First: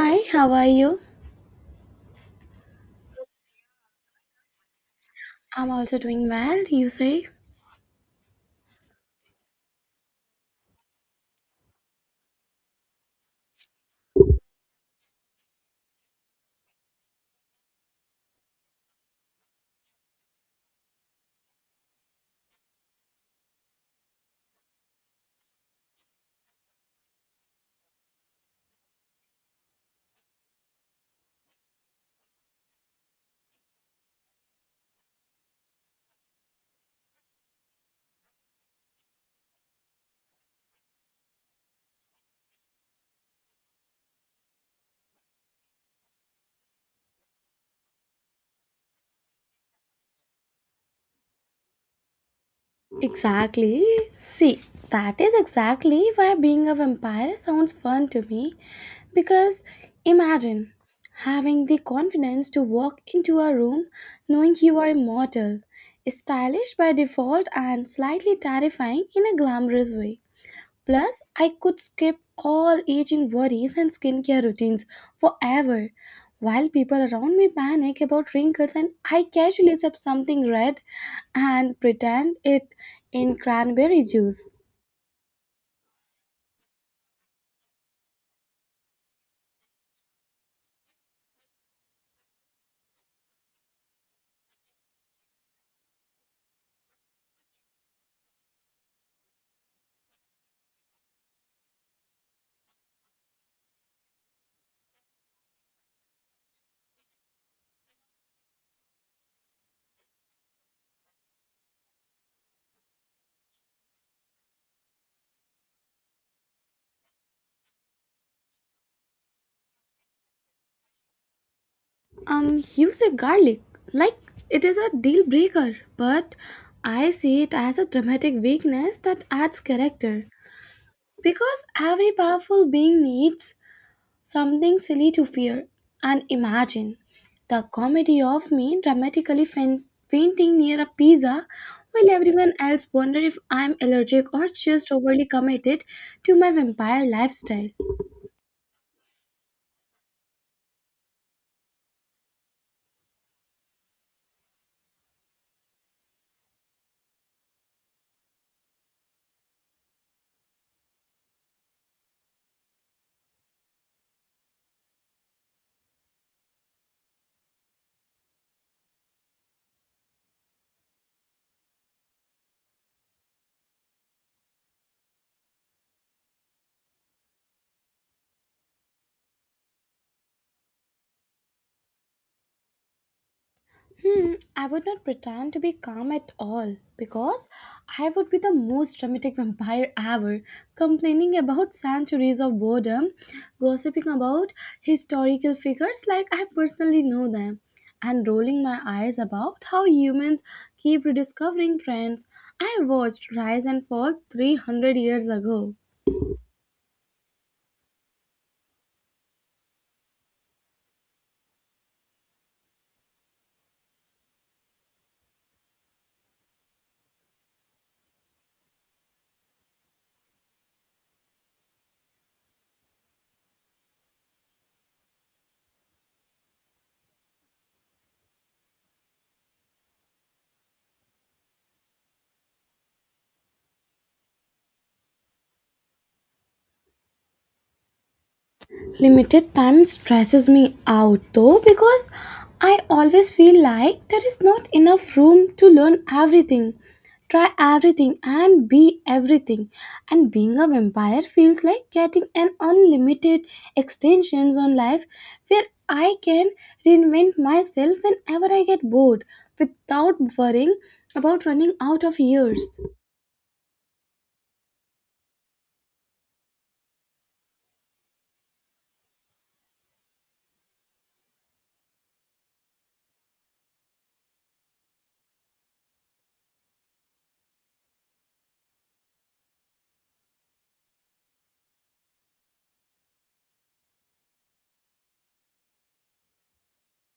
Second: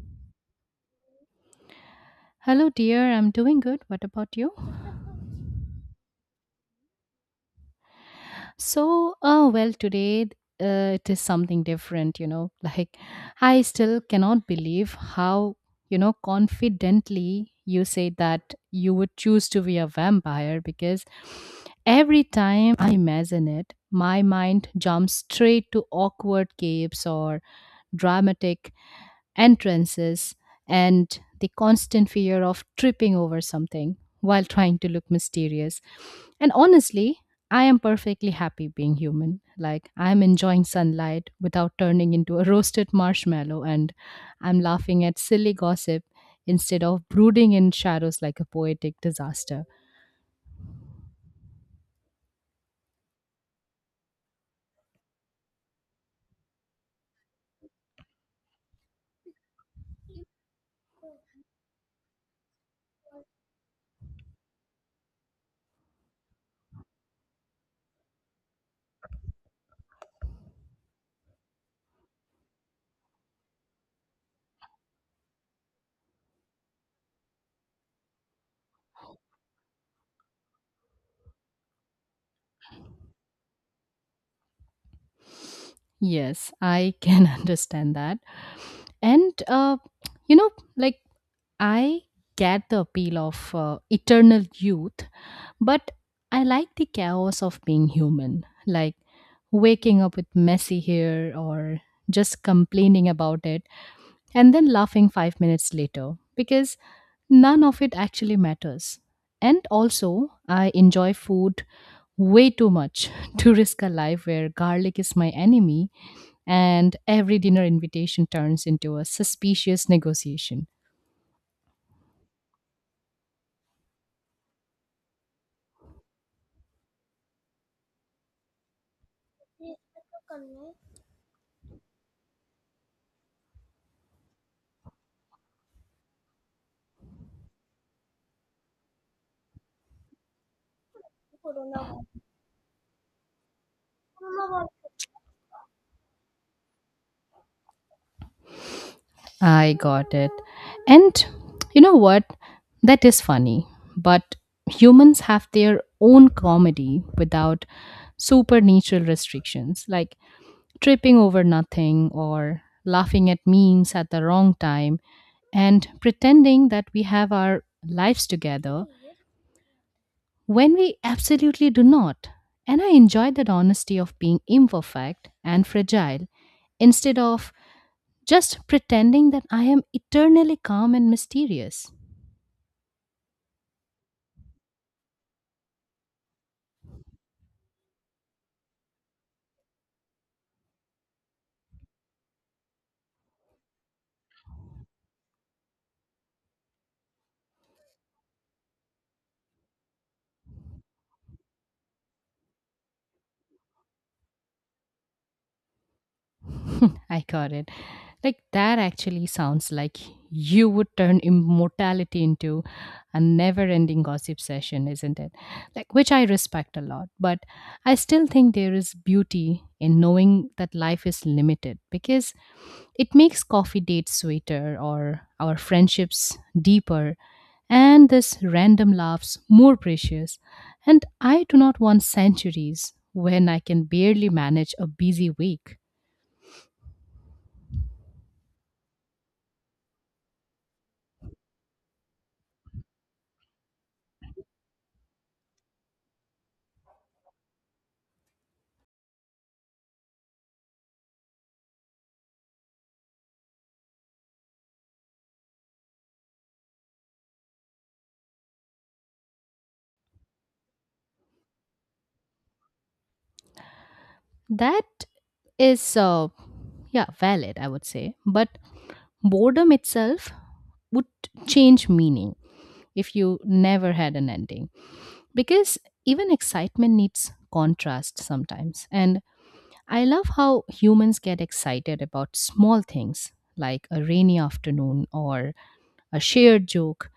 Hi, how are you? Hello, dear. I'm doing good. What about you? I'm also doing well, you say? So, well, today it is something different. Like, I still cannot believe how, confidently you say that you would choose to be a vampire because every time I imagine it, my mind jumps straight to awkward capes or dramatic entrances, and the constant fear of tripping over something while trying to look mysterious. And honestly, I am perfectly happy being human. Like, I'm enjoying sunlight without turning into a roasted marshmallow, and I'm laughing at silly gossip instead of brooding in shadows like a poetic disaster. Exactly. See, that is exactly why being a vampire sounds fun to me. Because imagine having the confidence to walk into a room knowing you are immortal, stylish by default, and slightly terrifying in a glamorous way. Plus, I could skip all aging worries and skincare routines forever. While people around me panic about wrinkles, and I casually sip something red and pretend it in cranberry juice. Yes, I can understand that. And, you know, like I get the appeal of eternal youth, but I like the chaos of being human, like waking up with messy hair or just complaining about it and then laughing 5 minutes later because none of it actually matters. And also, I enjoy food way too much to risk a life where garlic is my enemy and every dinner invitation turns into a suspicious negotiation. You said garlic, like it is a deal breaker, but I see it as a dramatic weakness that adds character. Because every powerful being needs something silly to fear and imagine. The comedy of me dramatically fainting near a pizza while everyone else wonder if I'm allergic or just overly committed to my vampire lifestyle. I got it. And you know what? That is funny. But humans have their own comedy without supernatural restrictions, like tripping over nothing or laughing at memes at the wrong time and pretending that we have our lives together when we absolutely do not. And I enjoy that honesty of being imperfect and fragile instead of just pretending that I am eternally calm and mysterious. Hmm, I would not pretend to be calm at all because I would be the most dramatic vampire ever, complaining about centuries of boredom, gossiping about historical figures like I personally know them, and rolling my eyes about how humans keep rediscovering trends I watched rise and fall 300 years ago. I got it. Like that actually sounds like you would turn immortality into a never-ending gossip session, isn't it? Like, which I respect a lot, but I still think there is beauty in knowing that life is limited because it makes coffee dates sweeter or our friendships deeper and this random laughs more precious. And I do not want centuries when I can barely manage a busy week. Limited time stresses me out though because I always feel like there is not enough room to learn everything, try everything, and be everything. And being a vampire feels like getting an unlimited extensions on life where I can reinvent myself whenever I get bored without worrying about running out of years. That is, yeah, valid, I would say. But boredom itself would change meaning if you never had an ending. Because even excitement needs contrast sometimes. And I love how humans get excited about small things like a rainy afternoon or a shared joke,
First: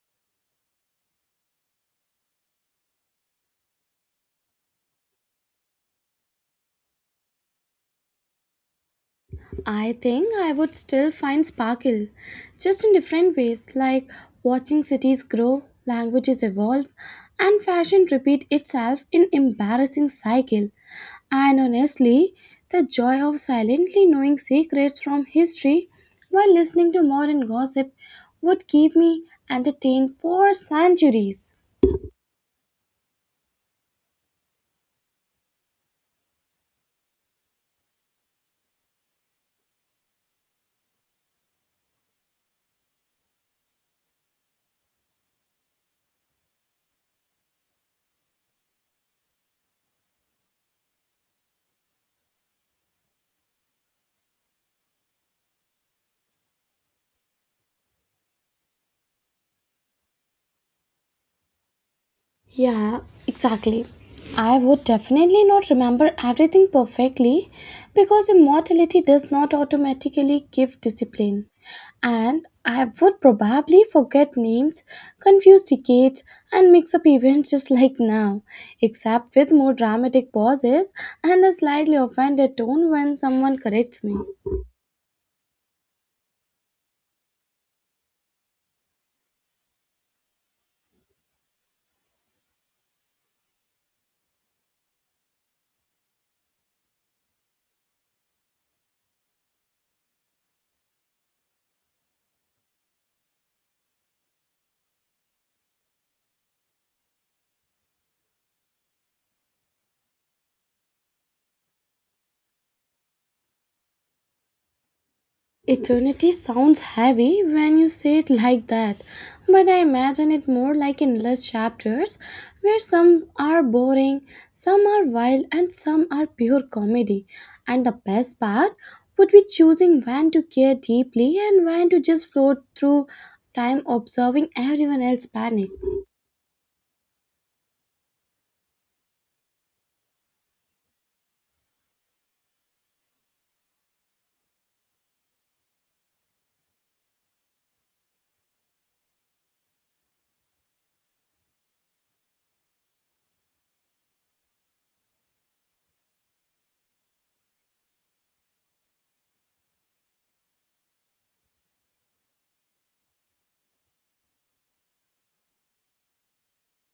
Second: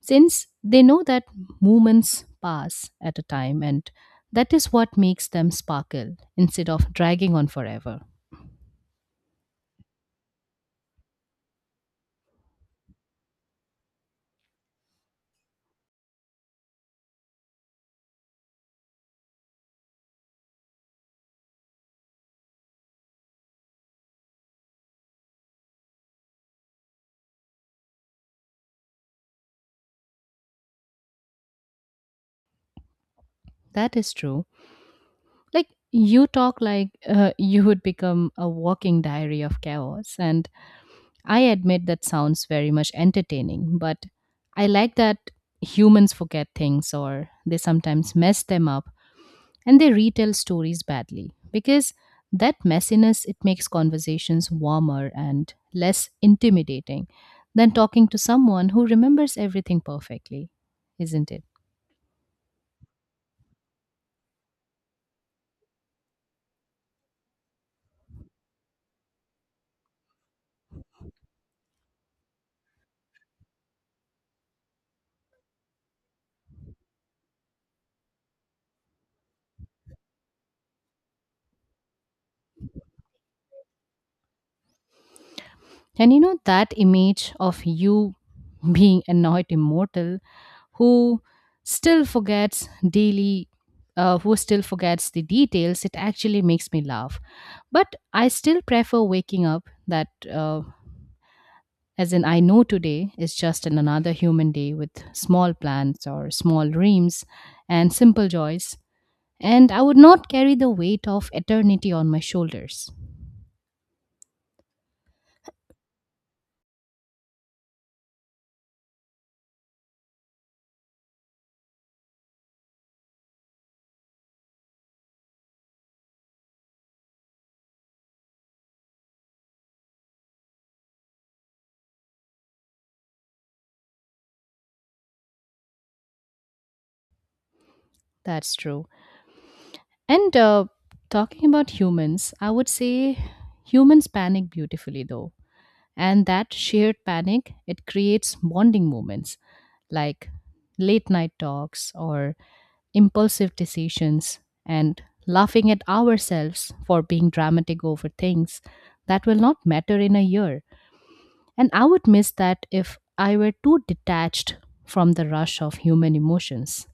since they know that moments pass at a time and that is what makes them sparkle instead of dragging on forever. I think I would still find sparkle, just in different ways, like watching cities grow, languages evolve, and fashion repeat itself in embarrassing cycle. And honestly, the joy of silently knowing secrets from history while listening to modern gossip would keep me entertained for centuries. That is true. Like, you talk like you would become a walking diary of chaos, and I admit that sounds very much entertaining. But I like that humans forget things or they sometimes mess them up, and they retell stories badly because that messiness, it makes conversations warmer and less intimidating than talking to someone who remembers everything perfectly, isn't it? Yeah, exactly. I would definitely not remember everything perfectly because immortality does not automatically give discipline. And I would probably forget names, confuse decades, and mix up events just like now, except with more dramatic pauses and a slightly offended tone when someone corrects me. And you know that image of you being annoyed immortal who still forgets daily who still forgets the details, it actually makes me laugh. But I still prefer waking up that as in, I know today is just an another human day with small plans or small dreams and simple joys, and I would not carry the weight of eternity on my shoulders. Eternity sounds heavy when you say it like that, but I imagine it more like endless chapters where some are boring, some are wild, and some are pure comedy. And the best part would be choosing when to care deeply and when to just float through time observing everyone else panic. That's true. And talking about humans, I would say humans panic beautifully though, and that shared panic, it creates bonding moments like late night talks or impulsive decisions and laughing at ourselves for being dramatic over things that will not matter in a year. And I would miss that if I were too detached from the rush of human emotions.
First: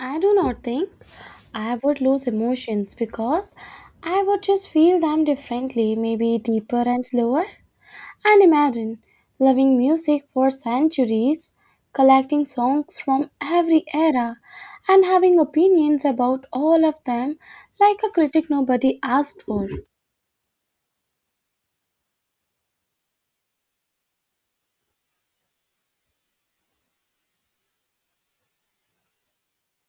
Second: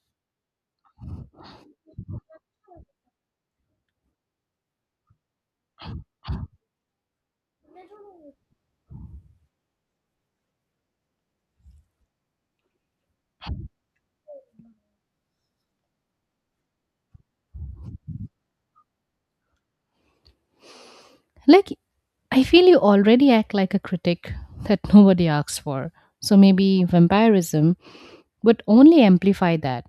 I do not think I would lose emotions because I would just feel them differently, maybe deeper and slower. And imagine loving music for centuries, collecting songs from every era, and having opinions about all of them like a critic nobody asked for. Like, I feel you already act like a critic that nobody asks for, so maybe vampirism would only amplify that.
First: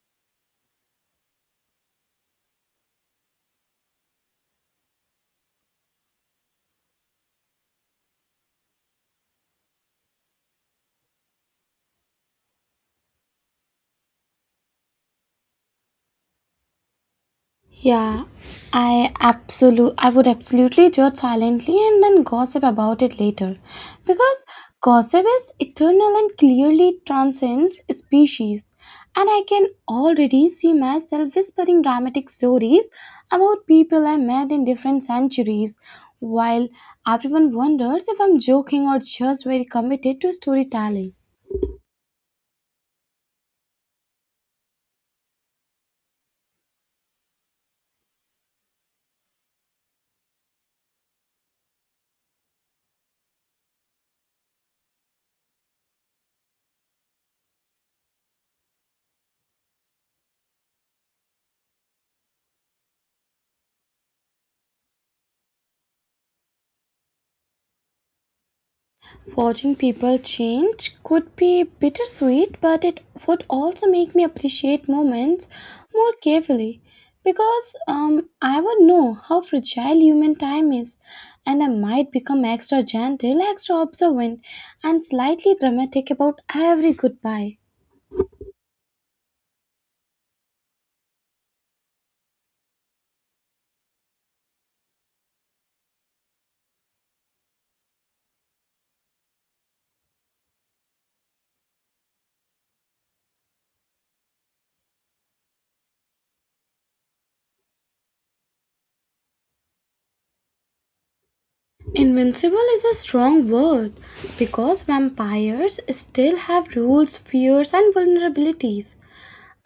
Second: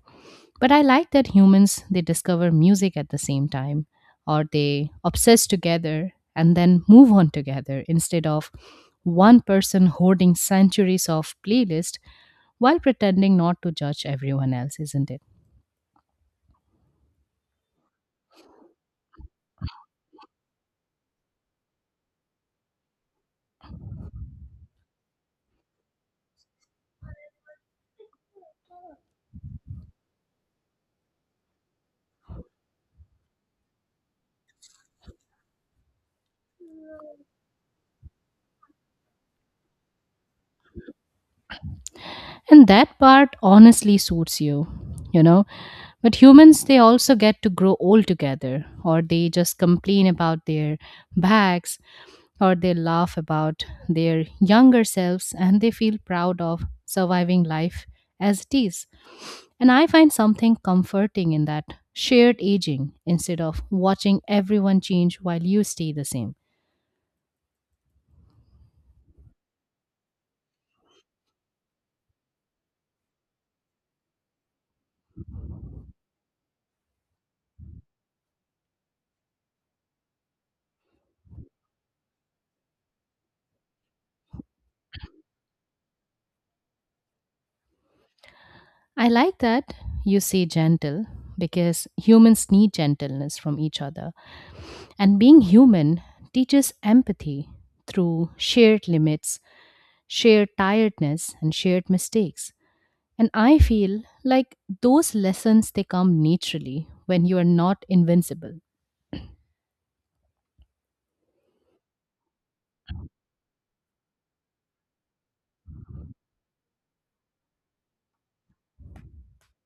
But I like that humans, they discover music at the same time or they obsess together and then move on together instead of one person hoarding centuries of playlist while pretending not to judge everyone else, isn't it? Yeah, I absolute I would absolutely judge silently and then gossip about it later. Because gossip is eternal and clearly transcends species. And I can already see myself whispering dramatic stories about people I met in different centuries, while everyone wonders if I'm joking or just very committed to storytelling. And that part honestly suits you, you know. But humans, they also get to grow old together, or they just complain about their backs, or they laugh about their younger selves, and they feel proud of surviving life as it is. And I find something comforting in that shared aging instead of watching everyone change while you stay the same. Watching people change could be bittersweet, but it would also make me appreciate moments more carefully because I would know how fragile human time is and I might become extra gentle, extra observant, and slightly dramatic about every goodbye. I like that you say gentle because humans need gentleness from each other. And being human teaches empathy through shared limits, shared tiredness, and shared mistakes. And I feel like those lessons, they come naturally when you are not invincible. Invincible is a strong word because vampires still have rules, fears, and vulnerabilities.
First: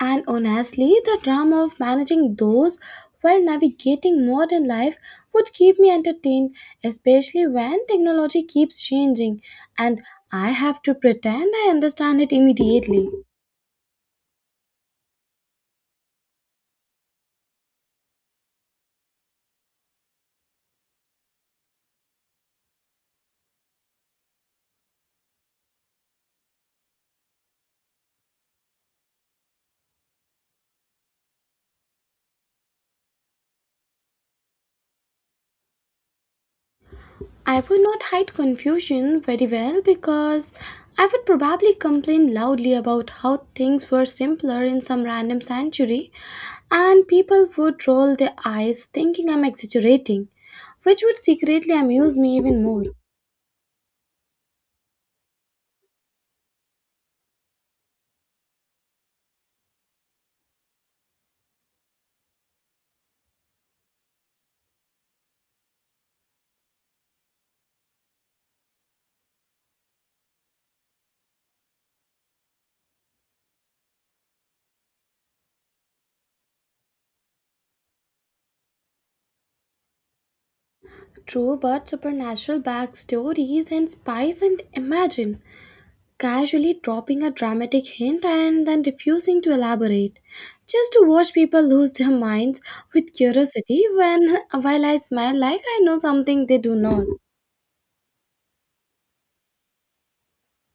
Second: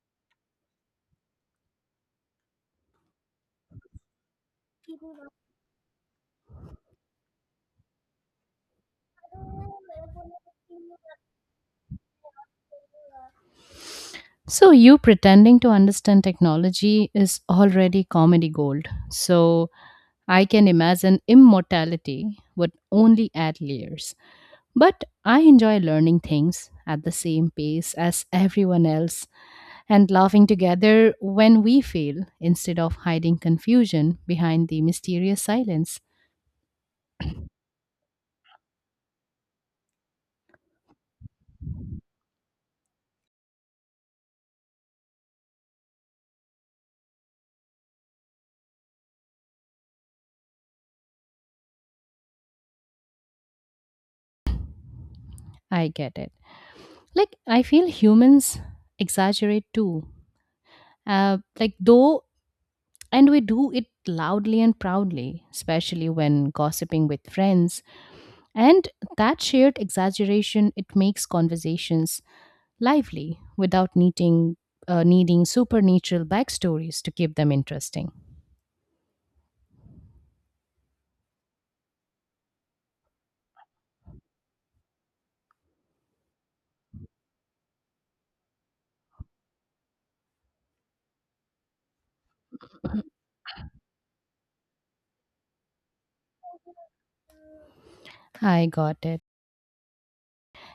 And honestly, the drama of managing those while navigating modern life would keep me entertained, especially when technology keeps changing and I have to pretend I understand it immediately. So, you pretending to understand technology is already comedy gold. So I can imagine immortality would only add layers. But I enjoy learning things at the same pace as everyone else and laughing together when we fail instead of hiding confusion behind the mysterious silence. I would not hide confusion very well because I would probably complain loudly about how things were simpler in some random century, and people would roll their eyes thinking I'm exaggerating, which would secretly amuse me even more. I get it. Like, I feel humans exaggerate too. Like, though, and we do it loudly and proudly, especially when gossiping with friends. And that shared exaggeration, it makes conversations lively without needing supernatural backstories to keep them interesting. True, but supernatural backstories and spice and imagine casually dropping a dramatic hint and then refusing to elaborate, just to watch people lose their minds with curiosity when while I smile like I know something they do not. I got it.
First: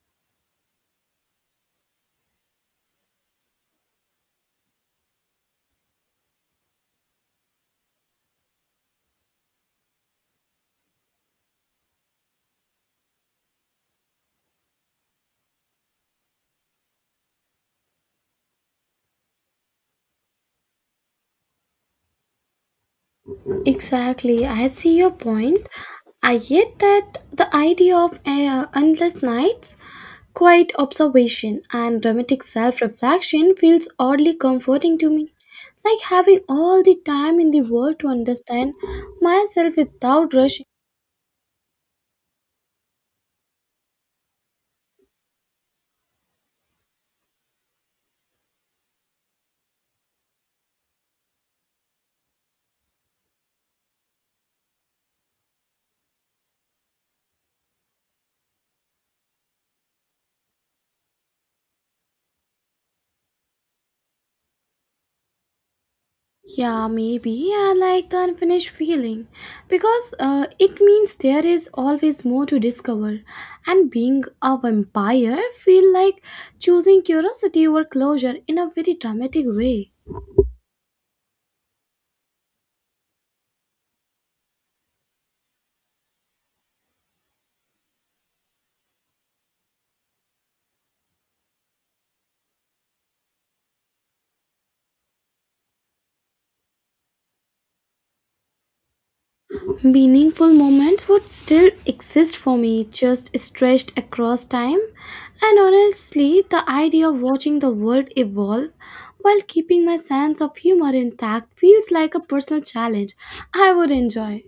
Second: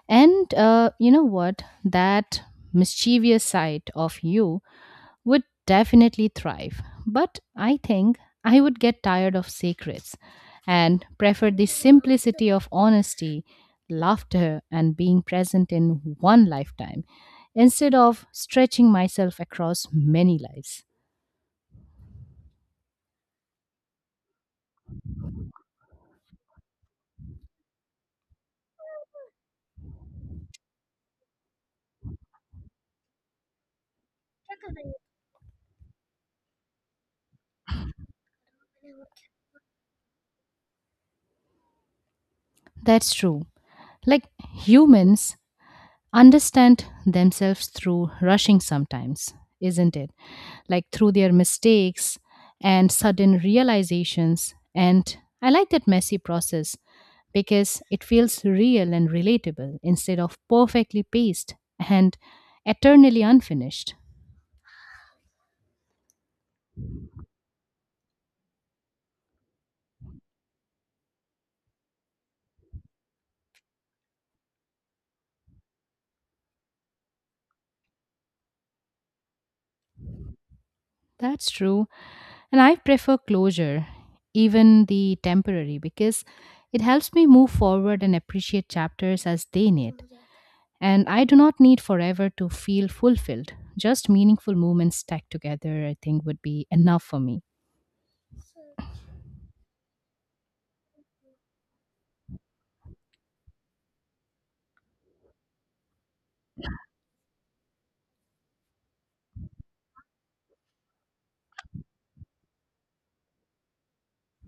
And you know what? That mischievous side of you would definitely thrive. But I think I would get tired of secrets and prefer the simplicity of honesty, laughter, and being present in one lifetime instead of stretching myself across many lives. Exactly, I see your point. I get that the idea of endless nights, quiet observation and dramatic self reflection feels oddly comforting to me, like having all the time in the world to understand myself without rushing. That's true. Like, humans understand themselves through rushing sometimes, isn't it? Like, through their mistakes and sudden realizations. And I like that messy process because it feels real and relatable instead of perfectly paced and eternally unfinished. Yeah, maybe I like the unfinished feeling because it means there is always more to discover, and being a vampire feel like choosing curiosity over closure in a very dramatic way. That's true. And I prefer closure, even the temporary, because it helps me move forward and appreciate chapters as they need. And I do not need forever to feel fulfilled. Just meaningful moments stacked together, I think, would be enough for me. Meaningful moments would still exist for me, just stretched across time. And honestly, the idea of watching the world evolve while keeping my sense of humor intact feels like a personal challenge I would enjoy.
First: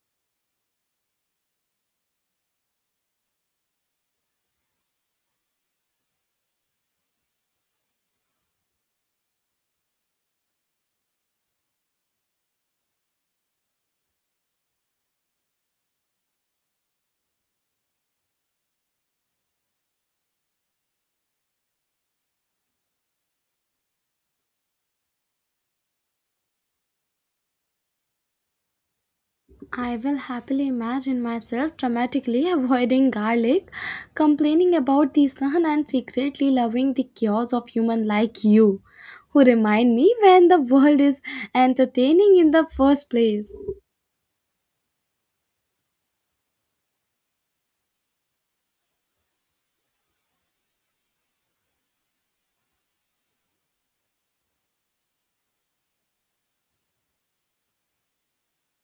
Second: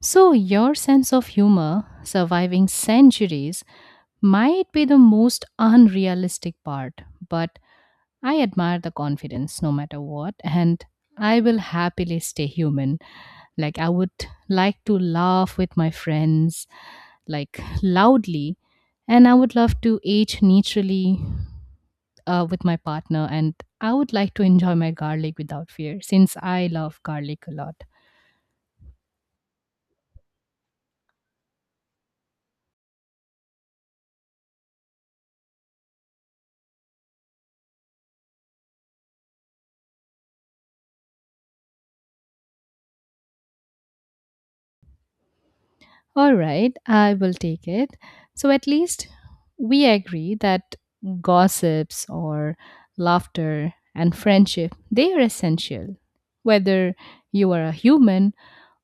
So, your sense of humor surviving centuries might be the most unrealistic part, but I admire the confidence no matter what, and I will happily stay human. Like, I would like to laugh with my friends, like, loudly, and I would love to age naturally with my partner, and I would like to enjoy my garlic without fear since I love garlic a lot. I will happily imagine myself dramatically avoiding garlic, complaining about the sun, and secretly loving the chaos of human like you, who remind me when the world is entertaining in the first place. All right, I will take it. So, at least we agree that gossips or laughter and friendship, they are essential whether you are a human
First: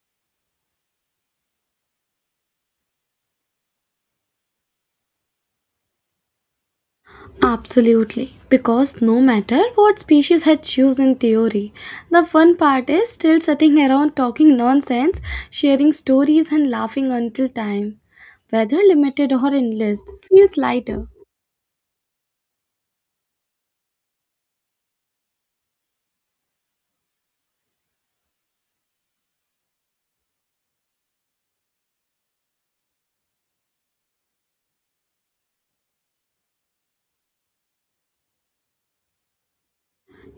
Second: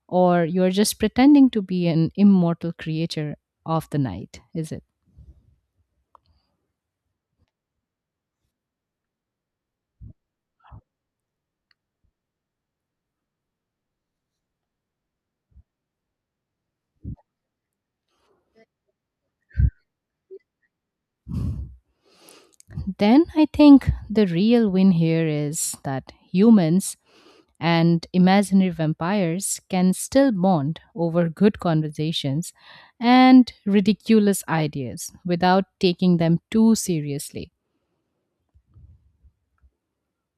or you're just pretending to be an immortal creature of the night, is it? Absolutely, because no matter what species I choose in theory, the fun part is still sitting around talking nonsense, sharing stories, and laughing until time, whether limited or endless, feels lighter. Then I think the real win here is that humans and imaginary vampires can still bond over good conversations and ridiculous ideas without taking them too seriously.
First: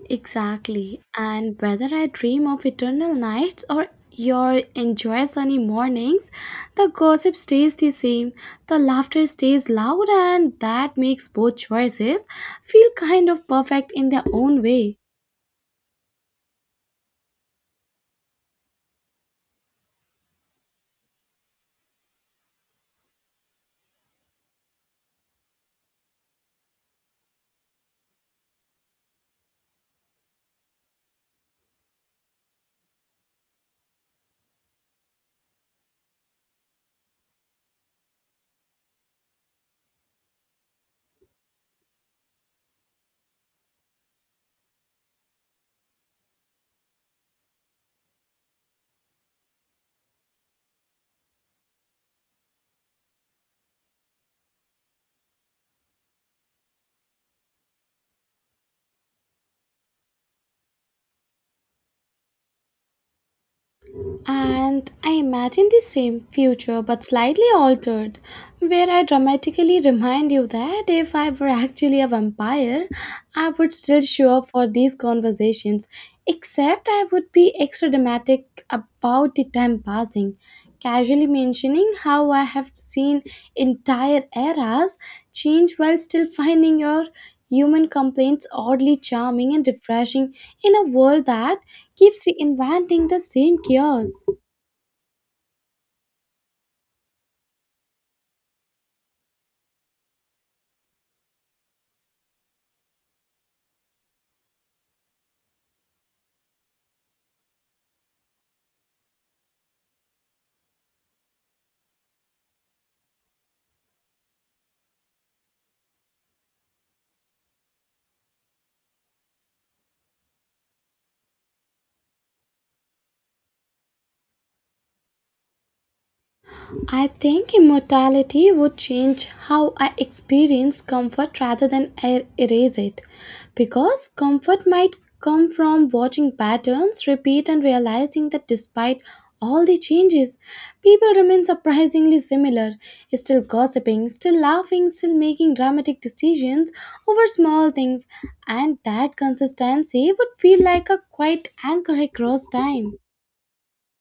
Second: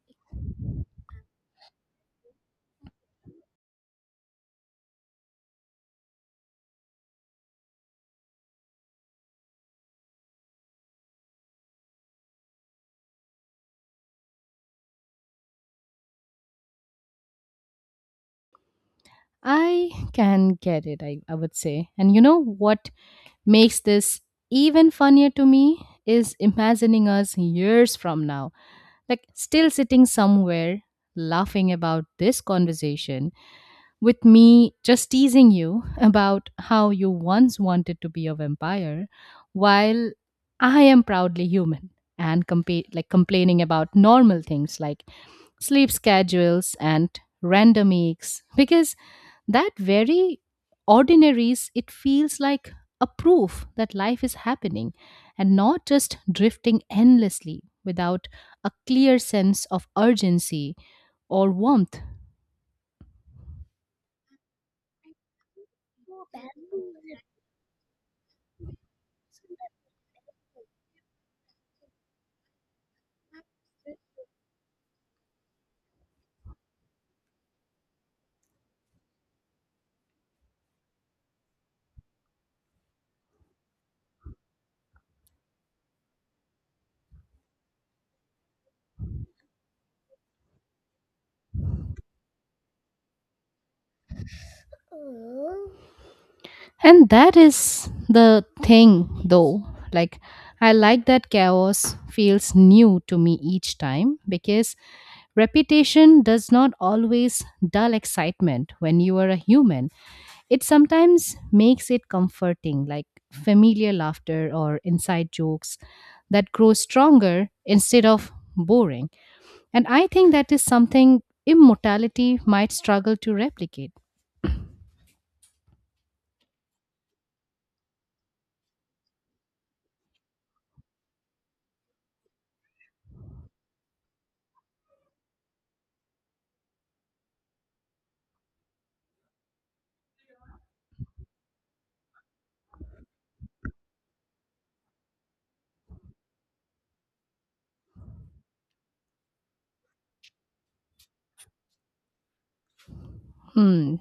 Exactly, and whether I dream of eternal nights or your enjoy sunny mornings, the gossip stays the same, the laughter stays loud, and that makes both choices feel kind of perfect in their own way. I can get it, I would say. And you know what makes this even funnier to me is imagining us years from now, like still sitting somewhere laughing about this conversation with me just teasing you about how you once wanted to be a vampire while I am proudly human and like complaining about normal things like sleep schedules and random aches because that very ordinaries, it feels like a proof that life is happening and not just drifting endlessly without a clear sense of urgency or warmth. And I imagine the same future, but slightly altered, where I dramatically remind you that if I were actually a vampire, I would still show up for these conversations, except I would be extra dramatic about the time passing, casually mentioning how I have seen entire eras change while still finding your human complaints oddly charming and refreshing in a world that keeps reinventing the same chaos. And that is the thing, though. Like, I like that chaos feels new to me each time because reputation does not always dull excitement when you are a human. It sometimes makes it comforting, like familiar laughter or inside jokes that grow stronger instead of boring. And I think that is something immortality might struggle to replicate. I think immortality would change how I experience comfort rather than erase it. Because comfort might come from watching patterns repeat and realizing that despite all the changes, people remain surprisingly similar, still gossiping, still laughing, still making dramatic decisions over small things, and that consistency would feel like a quiet anchor across time. Hmm,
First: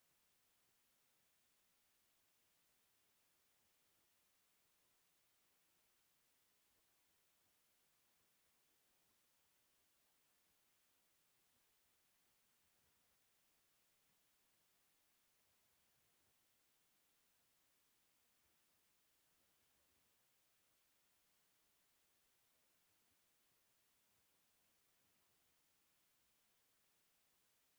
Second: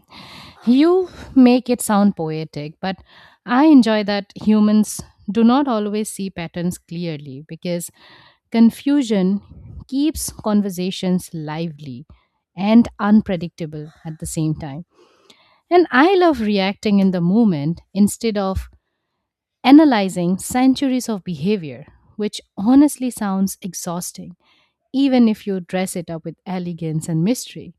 you make it sound poetic, but I enjoy that humans do not always see patterns clearly because confusion keeps conversations lively and unpredictable at the same time. And I love reacting in the moment instead of analyzing centuries of behavior, which honestly sounds exhausting, even if you dress it up with elegance and mystery.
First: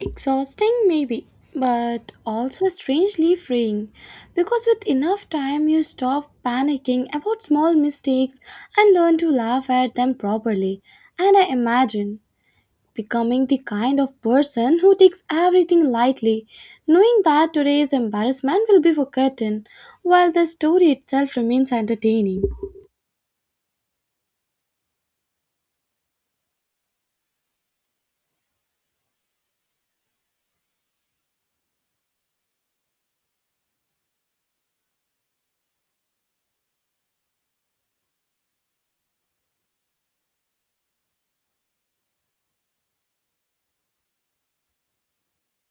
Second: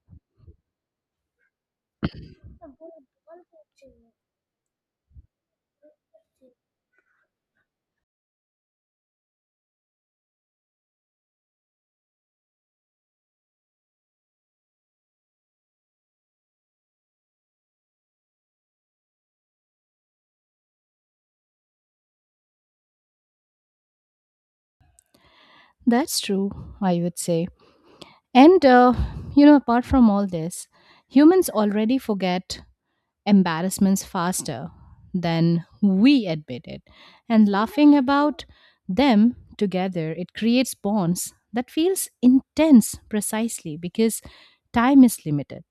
Exhausting, maybe, but also strangely freeing because with enough time you stop panicking about small mistakes and learn to laugh at them properly. And I imagine becoming the kind of person who takes everything lightly, knowing that today's embarrassment will be forgotten while the story itself remains entertaining. That's true, I would say. And, apart from all this, humans already forget embarrassments faster than we admit it. And laughing about them together, it creates bonds that feels intense precisely because time is limited.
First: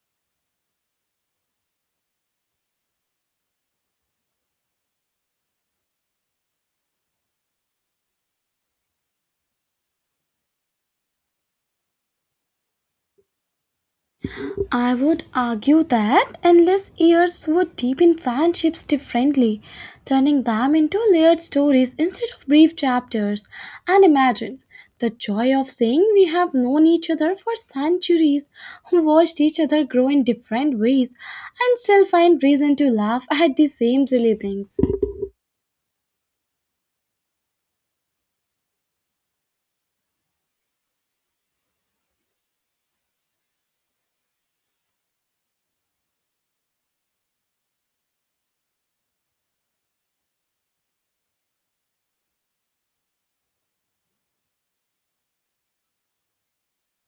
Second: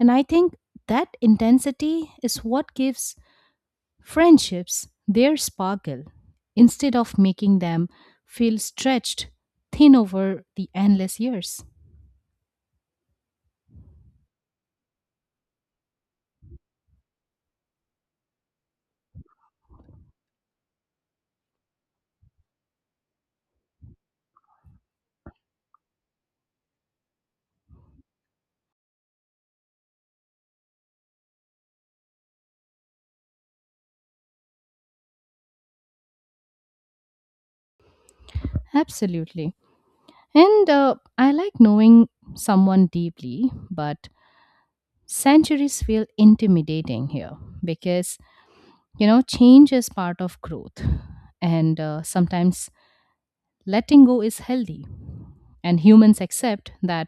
And I think that intensity is what gives friendships their sparkle instead of making them feel stretched thin over the endless years. I would argue that endless years would deepen friendships differently, turning them into layered stories instead of brief chapters. And imagine the joy of saying we have known each other for centuries, watched each other grow in different ways, and still find reason to laugh at the same silly things. Absolutely. And I like knowing someone deeply, but centuries feel intimidating here because, change is part of growth. And sometimes letting go is healthy. And humans accept that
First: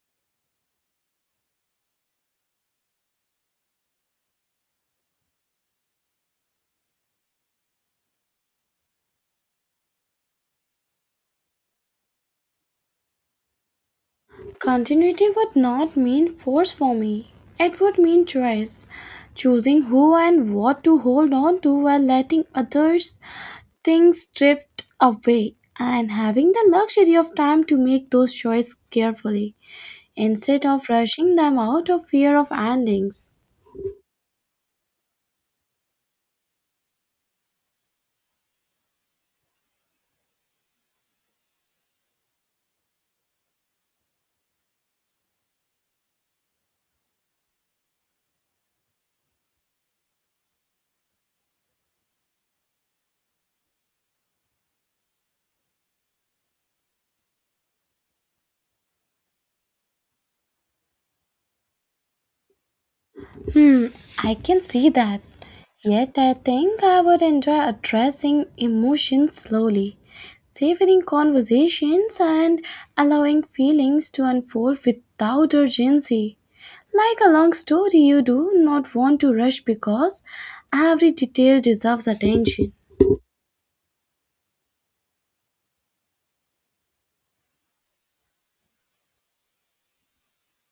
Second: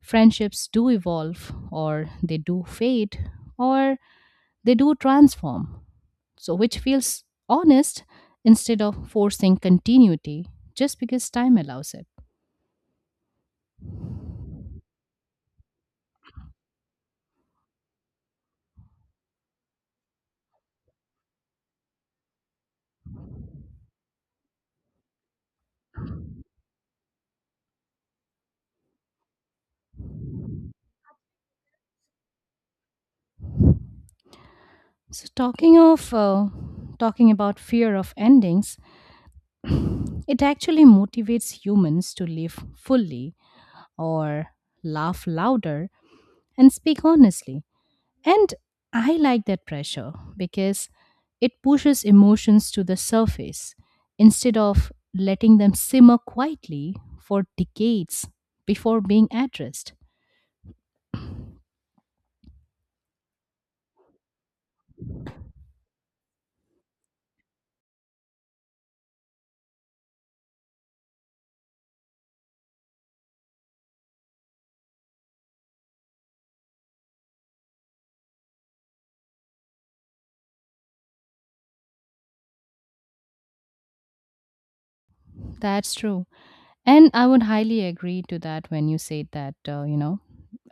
friendships do evolve, or they do fade, or they do transform. So, which feels honest instead of forcing continuity just because time allows it. Continuity would not mean force for me, it would mean choice, choosing who and what to hold on to while letting others things drift away, and having the luxury of time to make those choices carefully instead of rushing them out of fear of endings. So, talking about fear of endings, it actually motivates humans to live fully or laugh louder and speak honestly. And I like that pressure because it pushes emotions to the surface instead of letting them simmer quietly for decades before being addressed. Hmm, I can see that. Yet I think I would enjoy addressing emotions slowly, savoring conversations, and allowing feelings to unfold without urgency. Like a long story, you do not want to rush because every detail deserves attention. That's true. And I would highly agree to that when you say that, uh, you know,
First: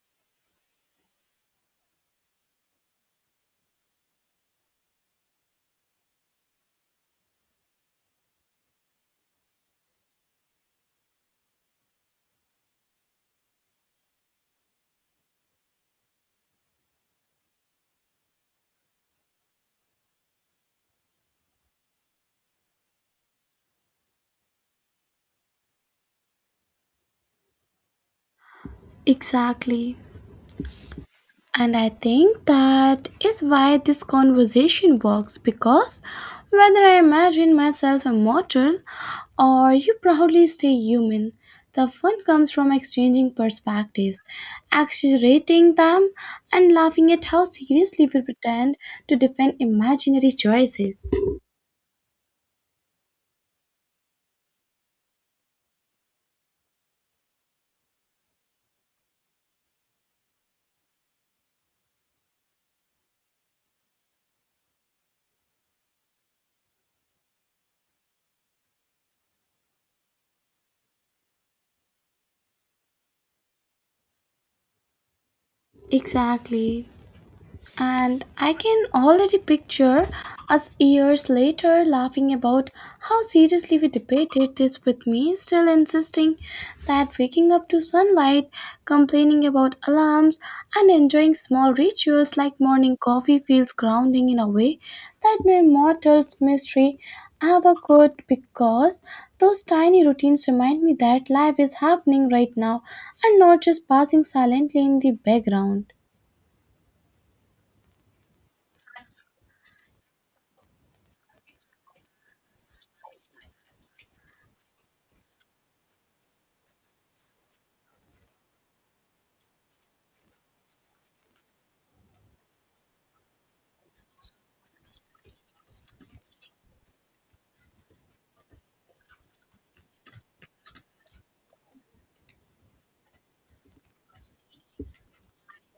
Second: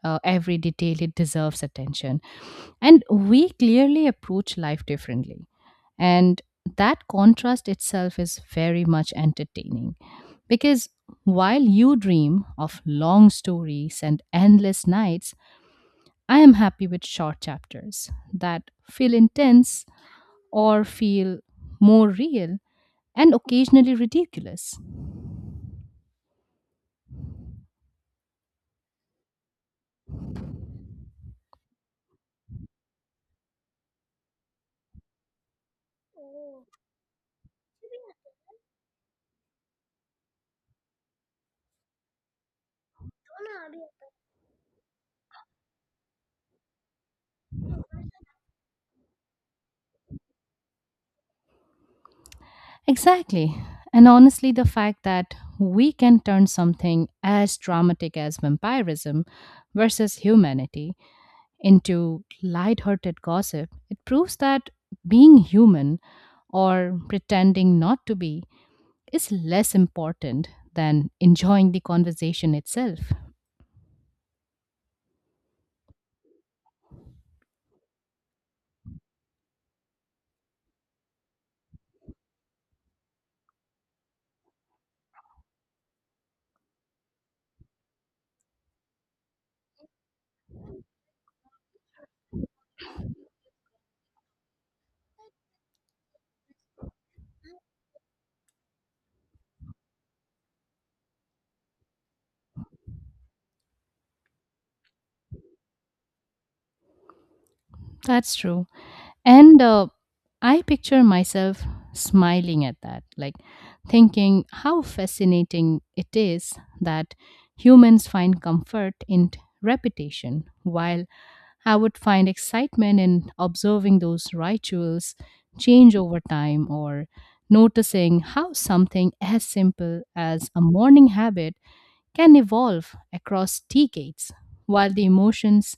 uh, every detail, it deserves attention. And we clearly approach life differently. And that contrast itself is very much entertaining because while you dream of long stories and endless nights, I am happy with short chapters that feel intense or feel more real and occasionally ridiculous. Exactly. And I think that is why this conversation works because whether I imagine myself immortal, or you proudly stay human, the fun comes from exchanging perspectives, exaggerating them, and laughing at how seriously we pretend to defend imaginary choices. Exactly. And honestly, the fact that we can turn something as dramatic as vampirism versus humanity into light-hearted gossip, it proves that being human or pretending not to be is less important than enjoying the conversation itself. Exactly. And I can already picture us years later laughing about how seriously we debated this, with me still insisting that waking up to sunlight, complaining about alarms, and enjoying small rituals like morning coffee feels grounding in a way that no mortal mystery ever could, because those tiny routines remind me that life is happening right now and not just passing silently in the background. That's true. And I picture myself smiling at that, like thinking how fascinating it is that humans find comfort in repetition, while I would find excitement in observing those rituals change over time or noticing how something as simple as a morning habit can evolve across decades, while the emotions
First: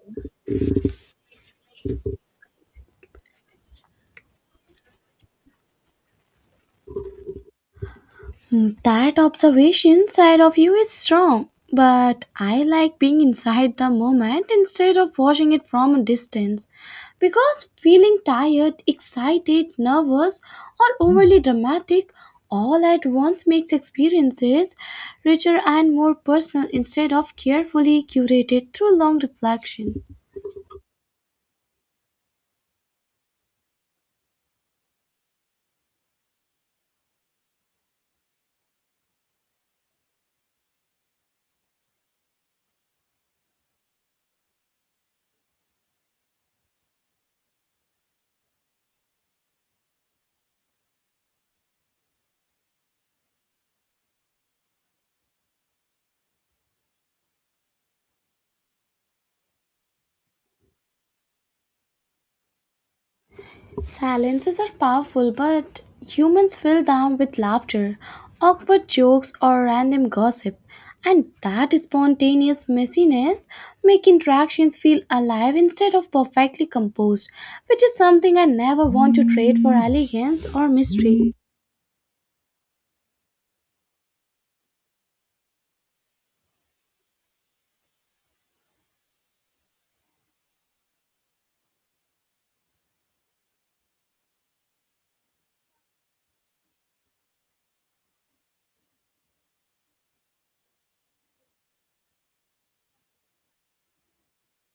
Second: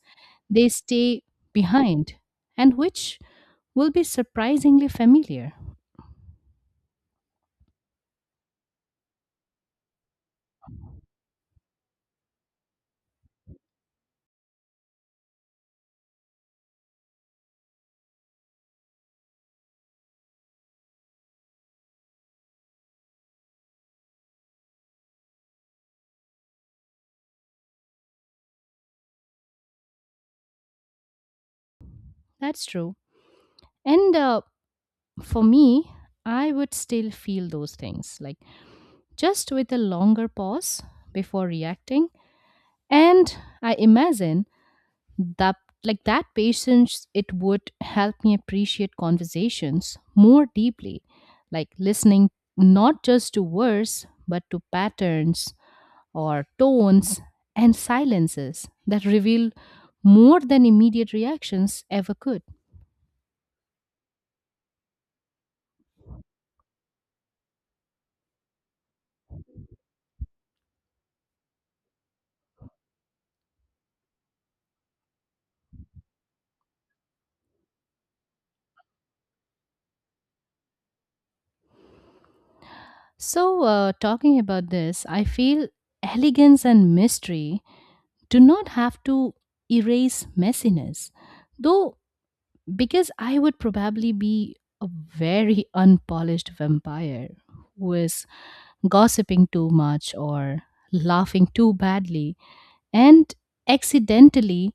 they stay behind and which will be surprisingly familiar. Hmm, that observation side of you is strong, but I like being inside the moment instead of watching it from a distance because feeling tired, excited, nervous, or overly dramatic all at once makes experiences richer and more personal instead of carefully curated through long reflection. That's true. And For me, I would still feel those things, like just with a longer pause before reacting. And I imagine that like that patience it would help me appreciate conversations more deeply, like listening not just to words but to patterns or tones and silences that reveal more than immediate reactions ever could. Silences are powerful, but humans fill them with laughter, awkward jokes, or random gossip. And that spontaneous messiness make interactions feel alive instead of perfectly composed, which is something I never want to trade for elegance or mystery. Talking about this, I feel elegance and mystery do not have to erase messiness though, because I would probably be a very unpolished vampire who is gossiping too much or laughing too badly and accidentally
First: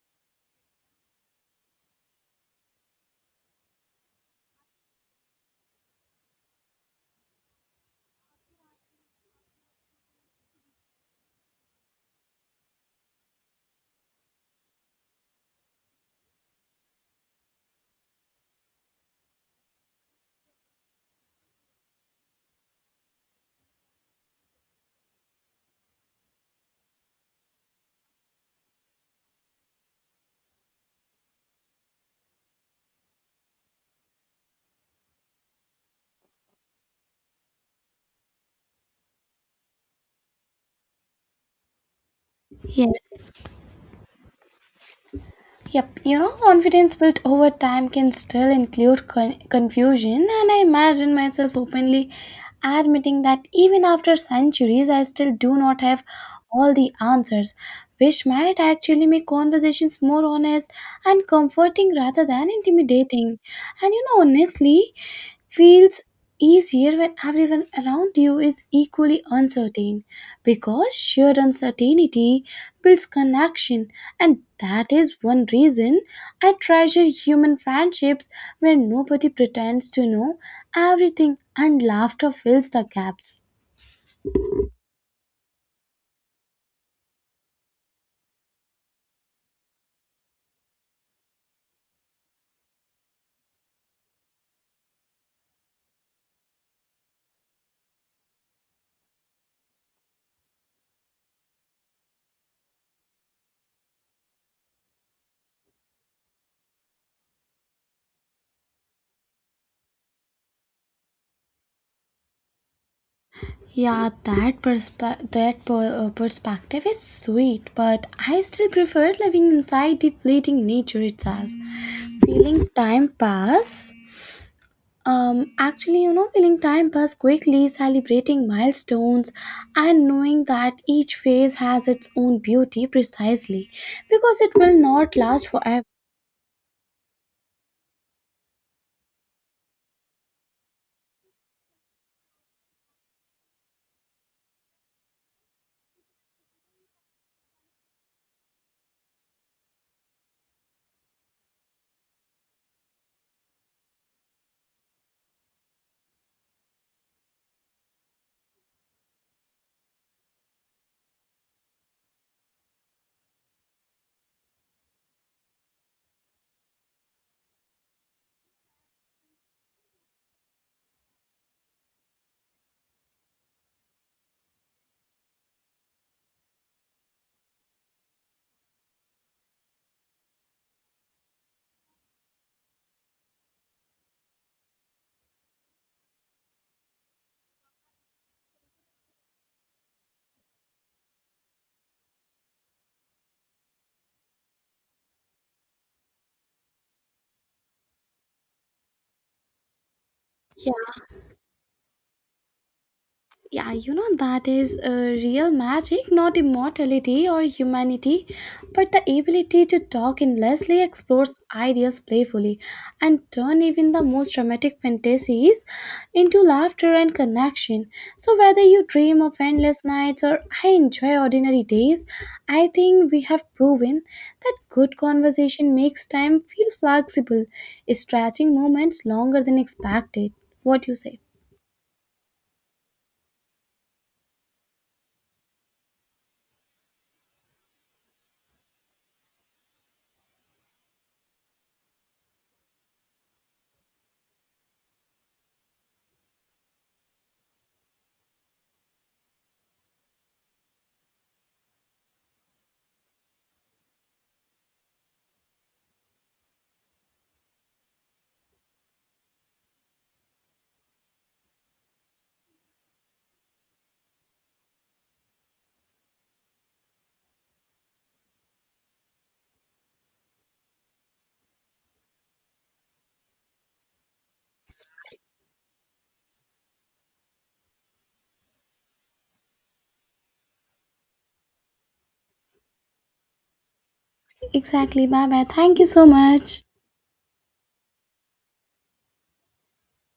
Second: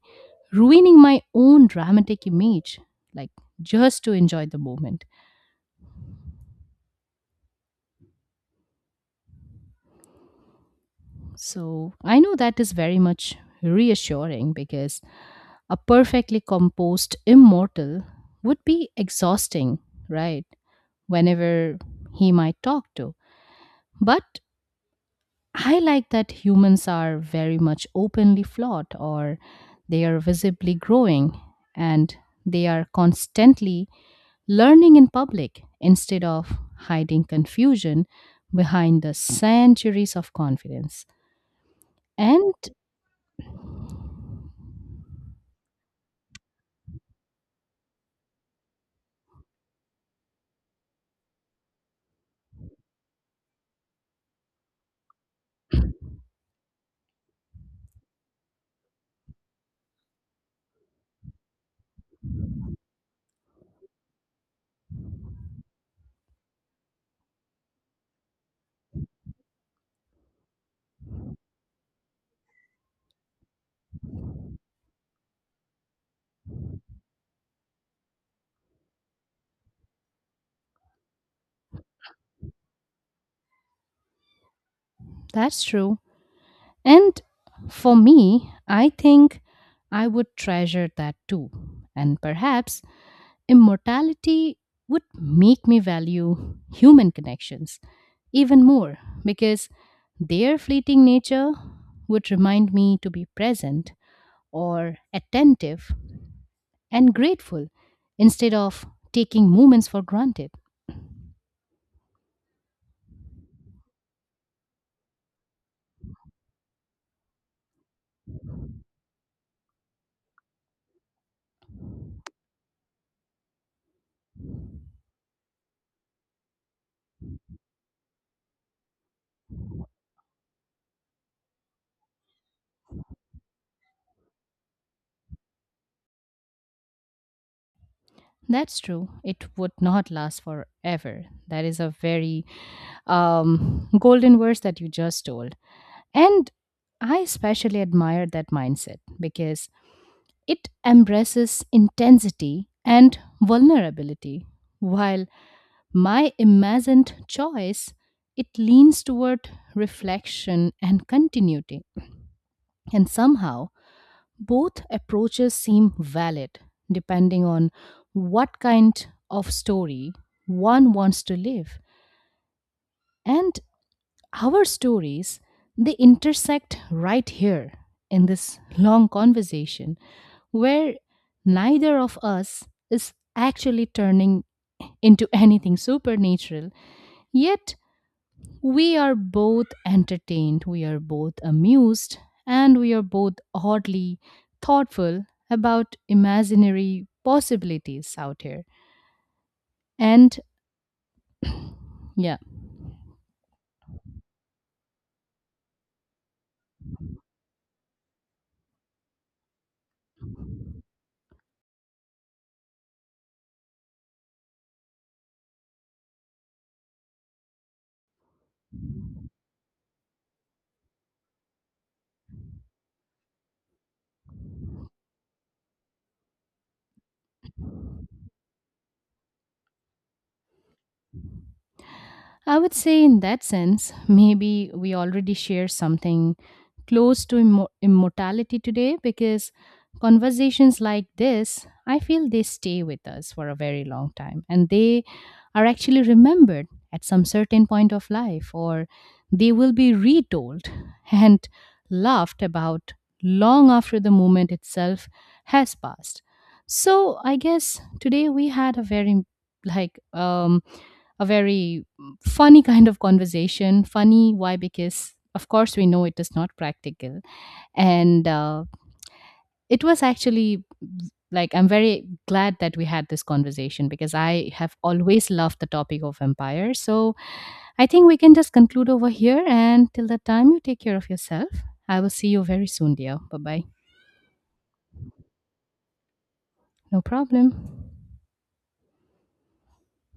ruining my own dramatic image, like just to enjoy the moment. So I know that is very much reassuring because a perfectly composed immortal would be exhausting, right? Whenever he might talk to. But I like that humans are very much openly flawed or they are visibly growing and they are constantly learning in public instead of hiding confusion behind the centuries of confidence. And Yes. Yep, you know, confidence built over time can still include confusion, and I imagine myself openly admitting that even after centuries, I still do not have all the answers, which might actually make conversations more honest and comforting rather than intimidating. And you know, honestly, feels easier when everyone around you is equally uncertain, because shared uncertainty builds connection, and that is one reason I treasure human friendships where nobody pretends to know everything and laughter fills the gaps. that's true. And for me, I think I would treasure that too. And perhaps immortality would make me value human connections even more because their fleeting nature would remind me to be present or attentive and grateful instead of taking moments for granted. Yeah, that perspective is sweet, but I still prefer living inside the fleeting nature itself, feeling time pass. Actually, you know, feeling time pass quickly, celebrating milestones, and knowing that each phase has its own beauty precisely because it will not last forever. That's true. It would not last forever. That is a very golden verse that you just told. And I especially admire that mindset because it embraces intensity and vulnerability, while my imagined choice it leans toward reflection and continuity. And somehow both approaches seem valid depending on what kind of story one wants to live, and our stories they intersect right here in this long conversation where neither of us is actually turning into anything supernatural, yet we are both entertained, we are both amused, and we are both oddly thoughtful about imaginary possibilities out here. And Yeah. yeah, Yeah, you know, that is real magic, not immortality or humanity, but the ability to talk endlessly, explore ideas playfully, and turn even the most dramatic fantasies into laughter and connection. So whether you dream of endless nights or I enjoy ordinary days, I think we have proven that good conversation makes time feel flexible, stretching moments longer than expected. What you say? I would say, in that sense, maybe we already share something close to immortality today because conversations like this, I feel they stay with us for a very long time and they are actually remembered at some certain point of life, or they will be retold and laughed about long after the moment itself has passed. So, I guess today we had a very like um a very funny kind of conversation. Funny, why? Because of course we know it is not practical, and it was actually like I'm very glad that we had this conversation because I have always loved the topic of empire. So I think we can just conclude over here, and till that time, you take care of yourself. I will see you very soon, dear. Bye bye. Exactly. Bye bye. Thank you so much. No problem.